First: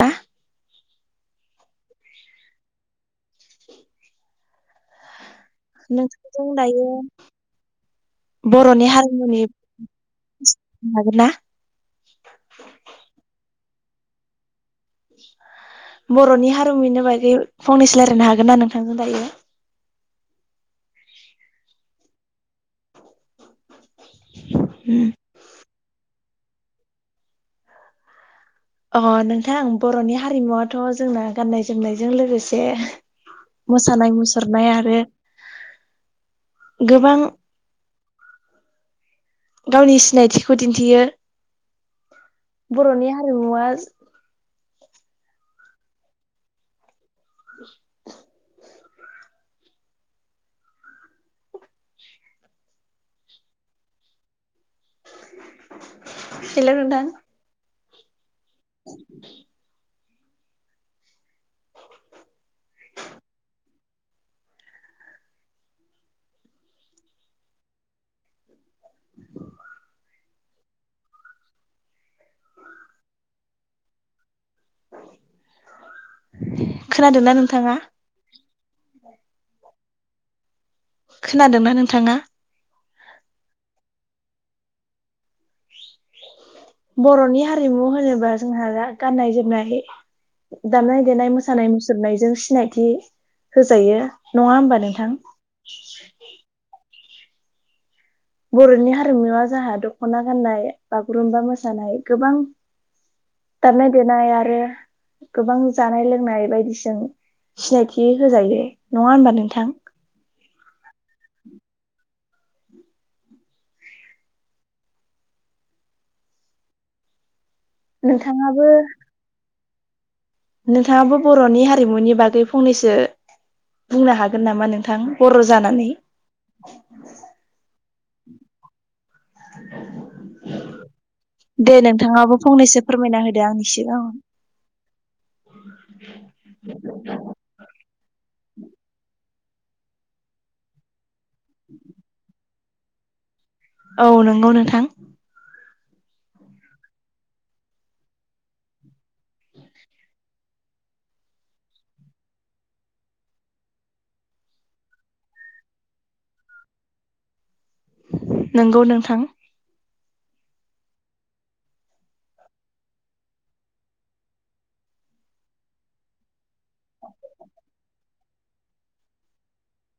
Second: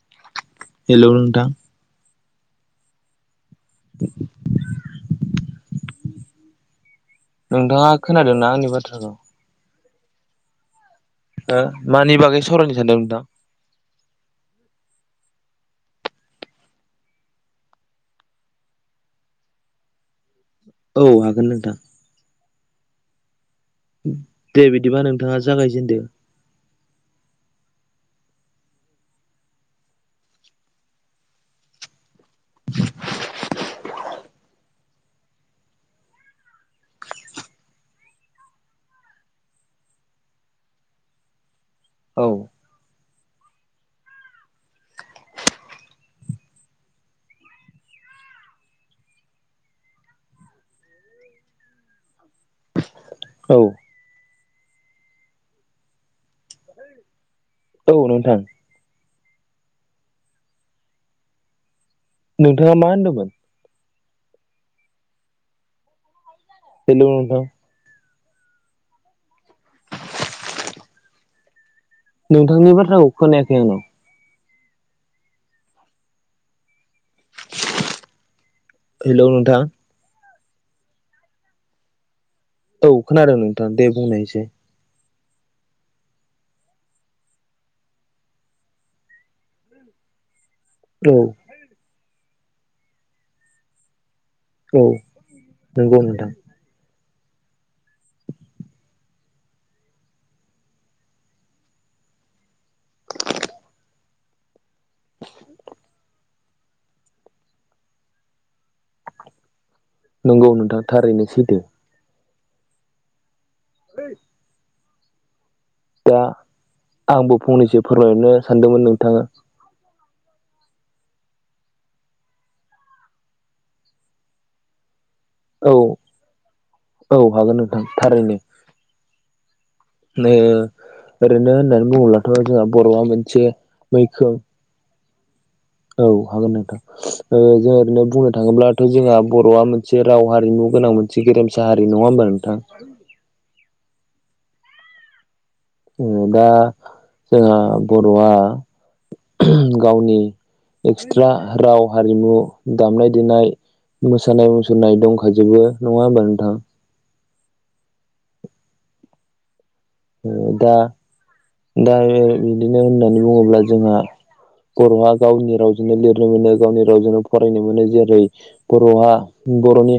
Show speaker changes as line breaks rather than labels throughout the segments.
बा
हेलौ नोंथां द
नोंसोरजों दायो
नोंथाङा खोनादोंना आंनि बाथ्राखौ?
हागोनना?
हो मानि बागै सावरायनो सानदों नोंथां?
बर'नि हारिमुनो बागै फंनैसो रायलायनो हागोन ना नोंथांजों दायो?
औ हागोन नोंथां। दे बिदिबा नोंथाङा जागायजेनदो।
अ नोंथां बर'नि हारिमुवथ' जोंना गाननाय जोमनायजों लोगोसे मोसानाय मु सुरनाय आरो गोबां गावनि सिनायथिखौ दिन्थियो।
औ
बर'नि हारिमुवा
औ
हेलौ नोथां?
औ नोंथां
[inaudible]
नोंथाङा मा होनदोंमोन? हेलौ नोंथां?
[inaudible]
नोंथांनि बाथ्राखौ खोनायाखै आंनाव।
खोनादोंना नोंथाङा?
हेल' नोंथां?
खोनादोंना नोंथाङा?
औ खोनादों नोंथां दे बुंनायसै।
बर'नि हारिमु होनोबा जोंहा दा गाननाय जोमनाय दामनाय
औ
देनाय मोसानाय मुसुरनायजों सिनायथि होजायो। नङा होमबा
औ
नोंथां?
नंगौ नोंथां
बर'नि हारिमुवा जोंहा दख'ना गाननाय बागुरुम्बा मोसानाय गोबां दामानाय देनाय आरो गोबां जानाय लोंनाय बायदिजों सिनायथि होजायो नङा होमबा नोंथां?
नंगौ नोंथाङा थारैनो सैथो। [inaudible] दा आंबो फंनैसो फोरमायहरनो
नोंथाङाबो
सानदोंमोन नोंथानो।
नोंथाङाबो बर'नि हारिमुनि बागै फंनैसो बुंनो हागोन नामा नोंथां? बर'
औ
जानानै
औ हागोन नोंथां थारैनो ओ ओरैनो
[inaudible] दे
होननानै बुङोब्लाथ'
नोंथाङाबो
जोंहा
फंनैसो
बर'आ
फोरमायना
मोनसे
होदो आंनि सिगां
मैखोम औ हागोन नोंथां जों ओरैनो बुंनो थाङोब्लाथ' जोंहा बर'आ मोनसे राव हारिमु गोनां मोनसे जि गेरमसा हारि नङा होमबा नोंथां
औ नंगौ नोंथां।
दा जोंहा बर'आ गावनि एक्सट्रा राव हारिमु दामनाय देनाय मोसानाय मुसुरनाय दंखाजोबो नङा होमबा नोंथां?
नंगौ नोंथां।
दा दा बिदिनो होननानै बुङोब्ला जोंहा बर'आ गावनि रावजोंनो लिरनो मोनो गावनि रावजोंनो फरायनो मोनो जेरै बर'आ बर'नि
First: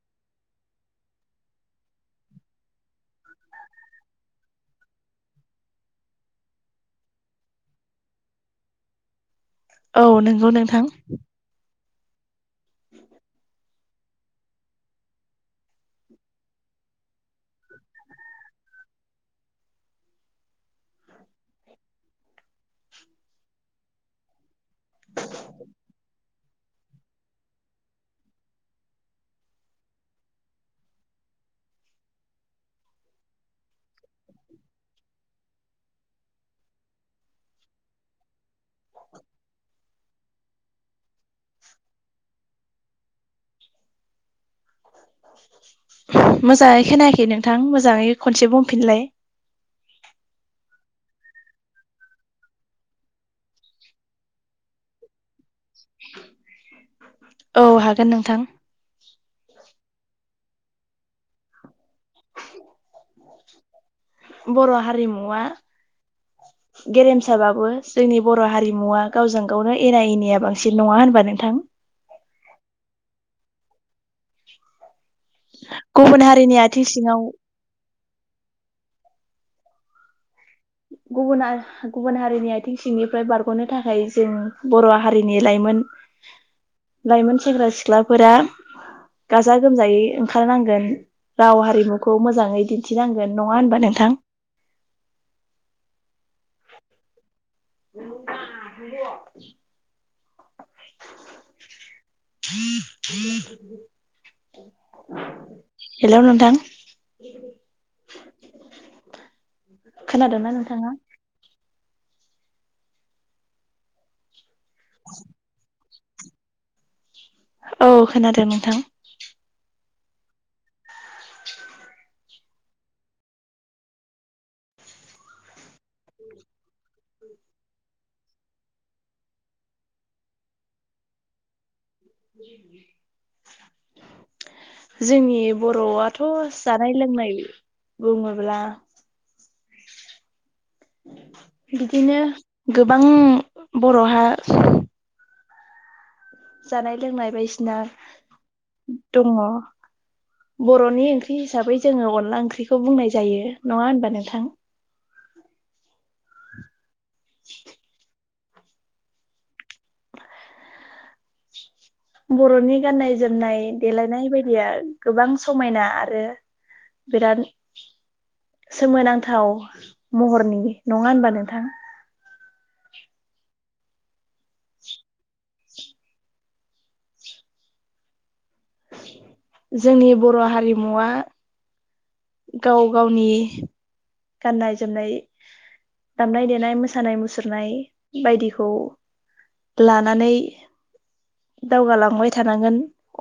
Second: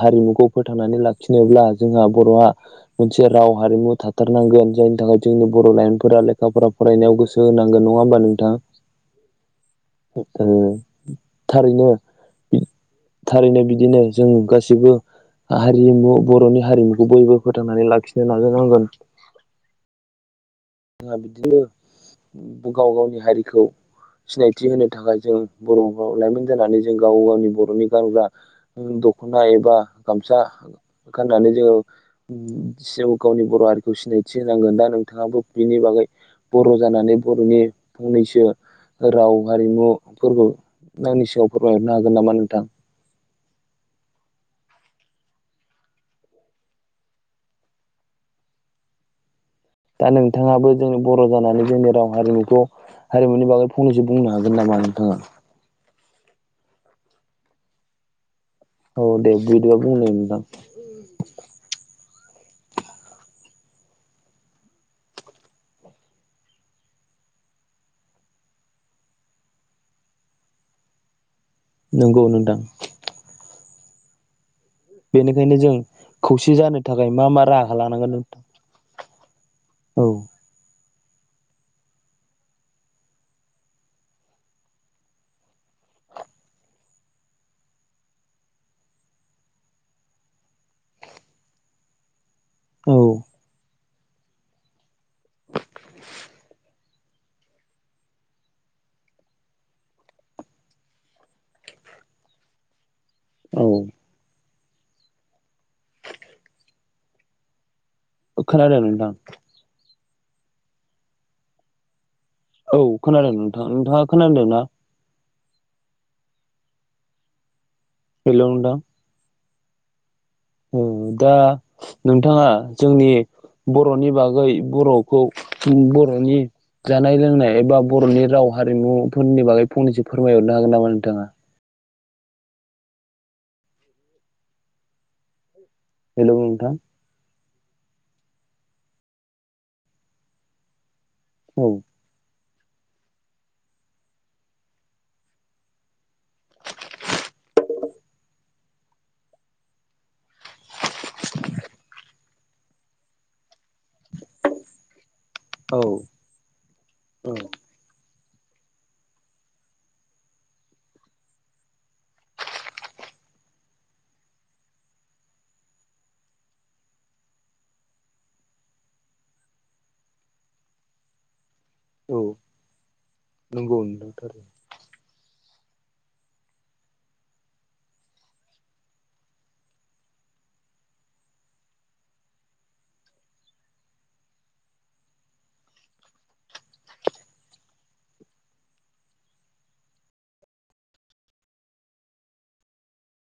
हारिमुखौ फोथांनानै लाखिनोब्ला जोंहा बर'आ मोनसे राव हारिमु थ हथारनांगोन जायनि थाखाय जोंनि बर' लाइमोनफोरा लेखाफोरा फरायनायाव गोसो होनांगोन नङा होमबा नोंथाङा
[inaudible] औ नंगौ नोंथां
थारैनो थारैनो बिदिनो जों गासैबो हारिमु बर'नि हारिमुखौ बयबो फोथांनानै लाखिनो नाजानांगोन जोंहा बिदिनो गाव गावनि हारिखौ सिनायथि होनो थाखाय जों बर'ाव लाइमोन जानानै जों गाव गावनि बर'नि गानग्रा दख'ना एबा गामसा गाननानै जोङो जिउ गावनि बर' आरोखि खौ सिनायथि होनांगोन दा नोंथाङाबो बिनि बागै बर' जानानै बर'नि फंनैसो राव हारिमुफोरखौ आंनि सिगाङाव फोरमायहरनो हागोन नामा नोंथां
मोजाङै खोनायाखै नोंथां मोजाङै खनसे बुंफिनलाय
दा नोंथाङाबो जोंनि बर' जानानै जोंनि राव हारिमुखौ हारिमुनि बागै फंनैसो बुंनो हागोन नामा नोंथाङा
औ हागोन नोंथां
औ दे गद बाबु ने दा
बर' हारिमुआ गेरेमसाबाबो जोंनि बर' हारिमुवा गावजों गावनो एना एनिया बांसिन नङा होनबा नोंथां
नंगौ नोंथां बेनिखायनो जों
गुबुन
खौसे
हारिनि
जानो
आथिं
थाखाय
सिङाव
मा मा राहा लानांगोन नों औ
गुबुन आरो गुबुन हारिनि आथिं सिंनिफ्राय बारग'नो थाखाय जों बर' हारिनि लाइमोन लाइमोन सेंग्रा सिख्लाफोरा गाजा गोमजायै ओंखारनांगोन राव हारिमुखौ मोजाङै
औ
दिन्थिनांगोन नङा होनबा नोंथां
[inaudible]
[inaudible] ह ह
औ
[inaudible] हेल' नोंथां
अखार द मोन दां
खोनादोंना नोंथाङा
औ खोनादों नोंथां नोंथाङा खोनादों ना
[inaudible] औ खोनादों नोंथां
औ दा नोंथाङा जोंनि बर'नि बागै बर'खौ बर'नि जानाय लोंनाय एबा बर'नि राव हारिमुफोरनि बागै फंनैसो फोरमायहरनो हागोन नामा नोंथाङा?
जोंनि बर'आथ'
हेलौ नोंथां
जानाय लोंनाय बुङोब्ला
औ
बिदिनो गोबां बर'हा जानाय लोंनाय बायदिसिना दङ बर'नि ओंख्रि हिसाबै जोङो अनला ओंख्रिखौ बुंनाय जायो नङा होनबा नोंथां?
औ औ
बर'नि गाननाय जोमनाय देलायनाय बायदिया गोबां समायना आरो बिराद सोमोनांथाव महरनि नङा होनबा नोंथां
औ नंगौ नोंथां
[inaudible] जोंनि बर' हारिमुवा गाव गावनि गाननाय जोमनाय दामनाय देनाय मोसानाय मुसुरनाय बायदिखौ लानानै दावगालांबाय थानांगोन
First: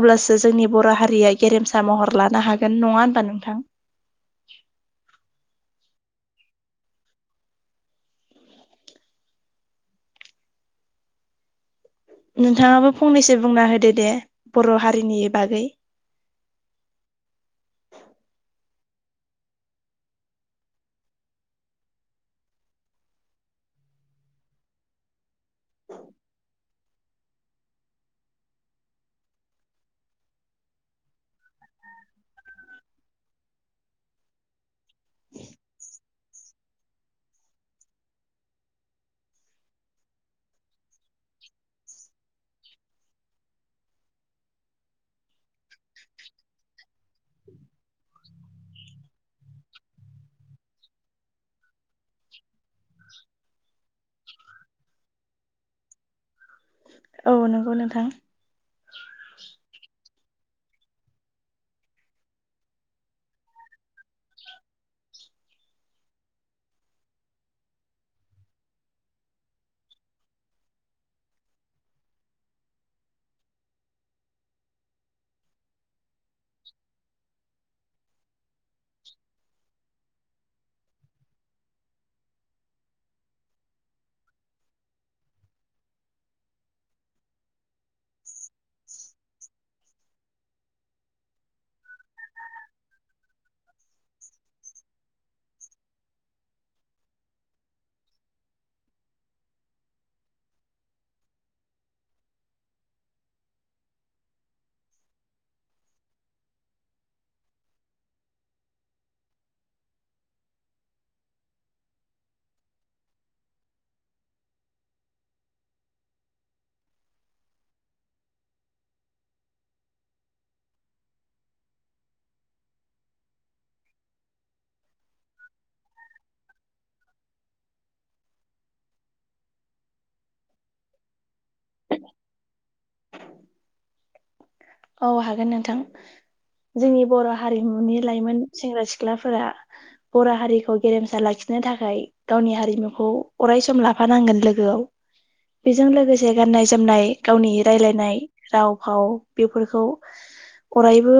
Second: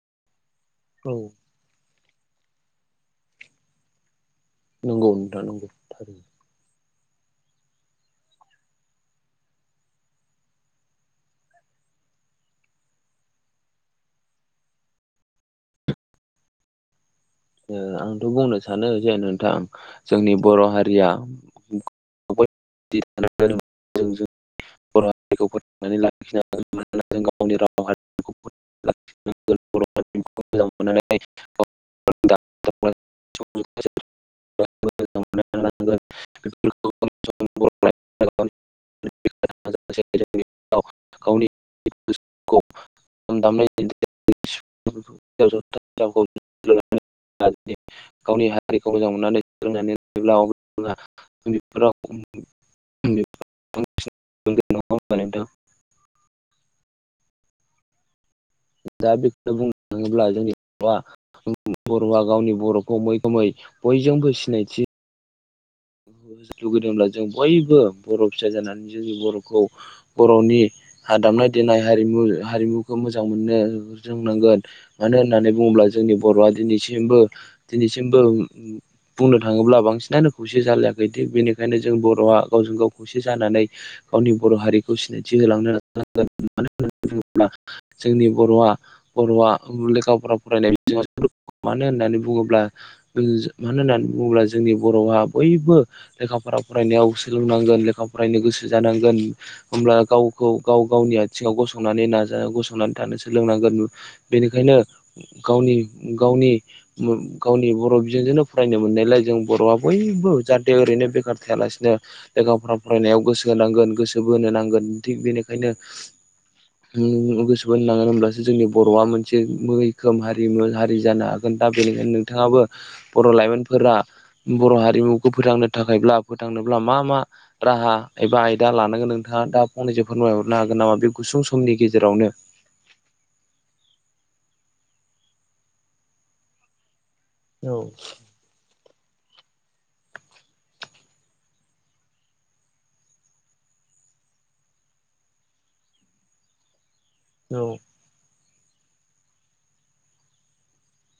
अब्लासो जोंनि बर'
औ
हारिया गेरेमसा महर लानो हागोन नङा होनबा नोंथां?
नंगौ नोंथां नांगौ थारैनो
नोंथाङाबो फंनैसो बुंना होदो दे बर' हारिनि बागै
ओ आंथ' बुंनो सानो जे नोंथां जोंनि बर' हारिया [unintelligible] बर' हारिखौ फोथांनानै लाखिनांगोन जों गावनि राव हारिखौ फोथांनानै नानै [unintelligible] [unintelligible]
[inaudible]
[unintelligible] खौ खाम दामनाय देनाय [unintelligible] [unintelligible] गावनि हारिखौ मोजां मोननानै सोलोंनानैयोब्ला [unintelligible] [unintelligible] बा नोंथां
औ नंगौ नोंथां
दा बेखौनो बुंनो थाङोब्ला जोंनि बर'आ बर'आ गावनि बर'खौ मैखोमै बयजोंबो सिनायथि लुगैदोंब्ला जों बयबो बर' फिसा जानानै जोंनि बर'खौ बर'नि हा दामनाय देनाय हारिमु हारिमुखौ मोजां मोननो रोंनांगोन मानो होननानै बुङोब्ला जोंनि बर'आ दिनैसिमबो दिनैसिमबो बुंनो थाङोब्ला बांसिनानो खौसे जालायाखै थिग बेनिखायनो जों बर'आ गावजों गाव खौसे जानानै गावनि बर' हारिखौ सिनायथि होलांनो नांगोन मानो होननानै बुङोब्ला जोंनि बर'आ बर'आ गुबुन लेखा फरा फरायनाय बिथिङाव मानो होननानै बुङोब्ला मानो होननानै बुङोब्ला जोंनि बर'आ बयबो लेखा फरा फरायनायाव सोलोंनांगोन लेखा फरायनो गोसो जानांगोन होमब्ला गावखौ गाव गावनि आथिङाव गसंनानै नाजानो गसंनानै थानो सोलोंनांगोन बेनिखायनो गावनि गावनि गावनि बर' बिजोंजोंनो फरायनो मोननायलाय जों बर'आ बै बो जाहाथे ओरैनो बेखार थायालासिनो लेखा-फरा फरायनायाव गोसो होनांगोन गोसो बोनो नांगोन थिग बेनिखायनो
[unintelligible]
गोसो बोनांगोन होनोमब्लासो जोंनि बर'आ मोनसे मैखोम हारिम हारि जानो हागोन दा बेनिखायनो बिथाङाबो बर' लाइमोनफोरा बर' हारिमु खौ फोथांनो थाखायब्ला फोथांनोब्ला मा मा राहा एबा आयदा लानांगोन नोंथाङा दा फंनैसो फोरमायहरनो हागोन नामा बे गुसुं समनि गेजेरावनो
औ हागोन नोंथां जोंनि बर' हारिमुनि लाइमोन सेंग्रा सिख्लाफोरा बर' हारिखौ गेरेमसा लाखिनो थाखाय गावनि हारिमुखौ अराय सम लाफानांगोन लोगोआव बेजों लोगोसे गाननाय जोमनाय गावनि रायलायनाय राव फाव बेफोरखौ अरायबो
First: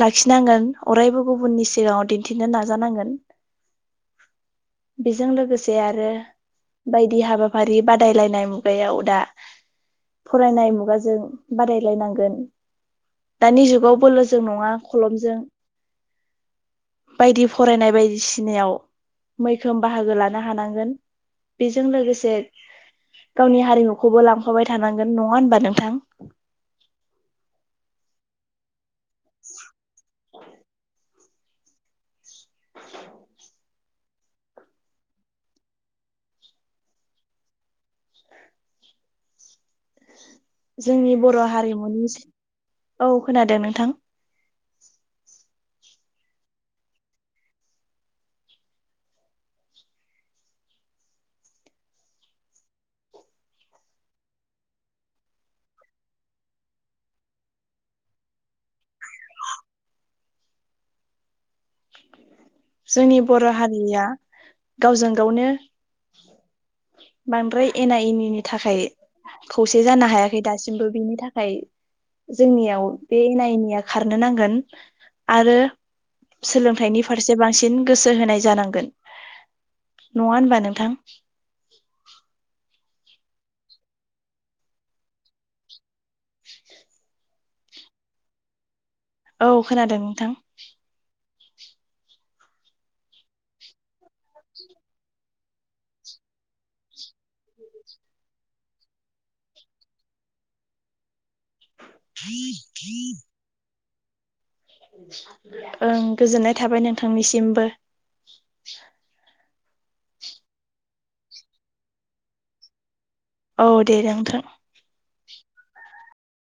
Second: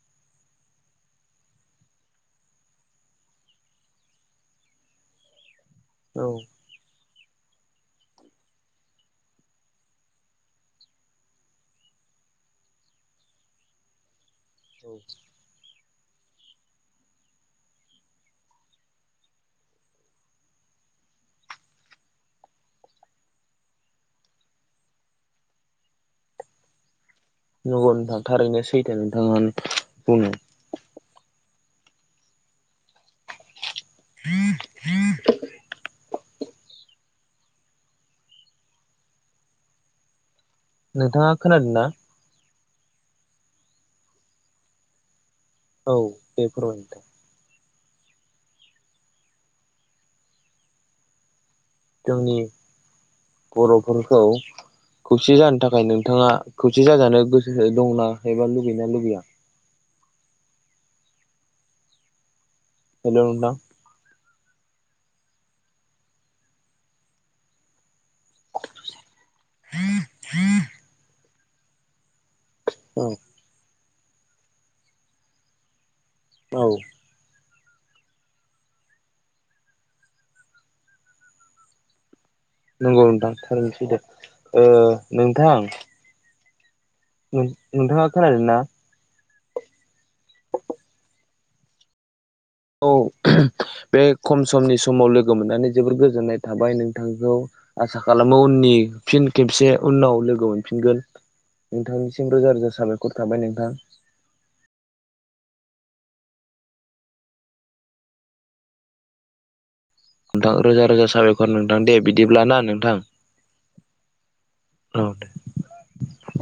लाखिनांगोन अरायबो गुबुननि सिगाङाव दिन्थिनो नाजानांगोन। बेजों लोगोसे आरो
औ
बायदि हाबाफारि बादायलायनाय मुगायाव दा फरायनाय मुगाजों बादायलायनांगोन। दानि जुगाव बोलो जों नङा खलमजों बायदि फरायनाय बायदिसिनायाव मैखोम बाहागो लानो हानांगोन। बेजों लोगोसे गावनि हारिमुखौबो लांफाबाय थानांगोन नङा होनबा नोंथां।
नगौ‌ नोंथां थारैनो सैथो नोंथां बुङो।
औ
न न [unintelligible]
जोंनि
नोंथाङा
बर'
खोनादोंना
हारिमुनि औ खोनादों नोंथां।
औ बेफोर [unintelligible] जोंनि बर'फोरखौ खौसे जानो थाखाय नोंथाङा खौसे जाजानो गोसो दंना एबा लुगैनाा लुगैया। हेल'
जोंनि बर'
नोंथां
हारिया गावजों गावनो बांद्राय एना एनि बिनि थाखाय खौसे जानो हायाखै दासिमबो बिनि थाखाय जोंनियाव बे एना एनिया खारनो नांगोन आरो
औ औ
सोलोंथाइनि फारसे बांसिन गोसो होनाय जानांगोन नङा होनबा नोंथां।
नंगौ नोंथां हरनोसै दे नोंथां। [unintelligible] नोंथाङा खोनादों ना
औ खोनादों नोंथां।
औ बे खम समनि समाव लोगो मोननानै जोबोर गोजोननाय थाबाय नोंथांखौ। आसा खालामो उननि फिन खेबसे उनाव लोगो मोनफिनगोन। नोंथांनिसिम रोजा रोजा साबायखर थाबाय नोंथां।
ओं गोजोननाय थाबाय नोंथांनिसिमबो
नोंथां रोजा रोजा साबायखर नोंथां दे बिदिब्लााना नोंथां।
औ दे दे नोंथां।
औ दे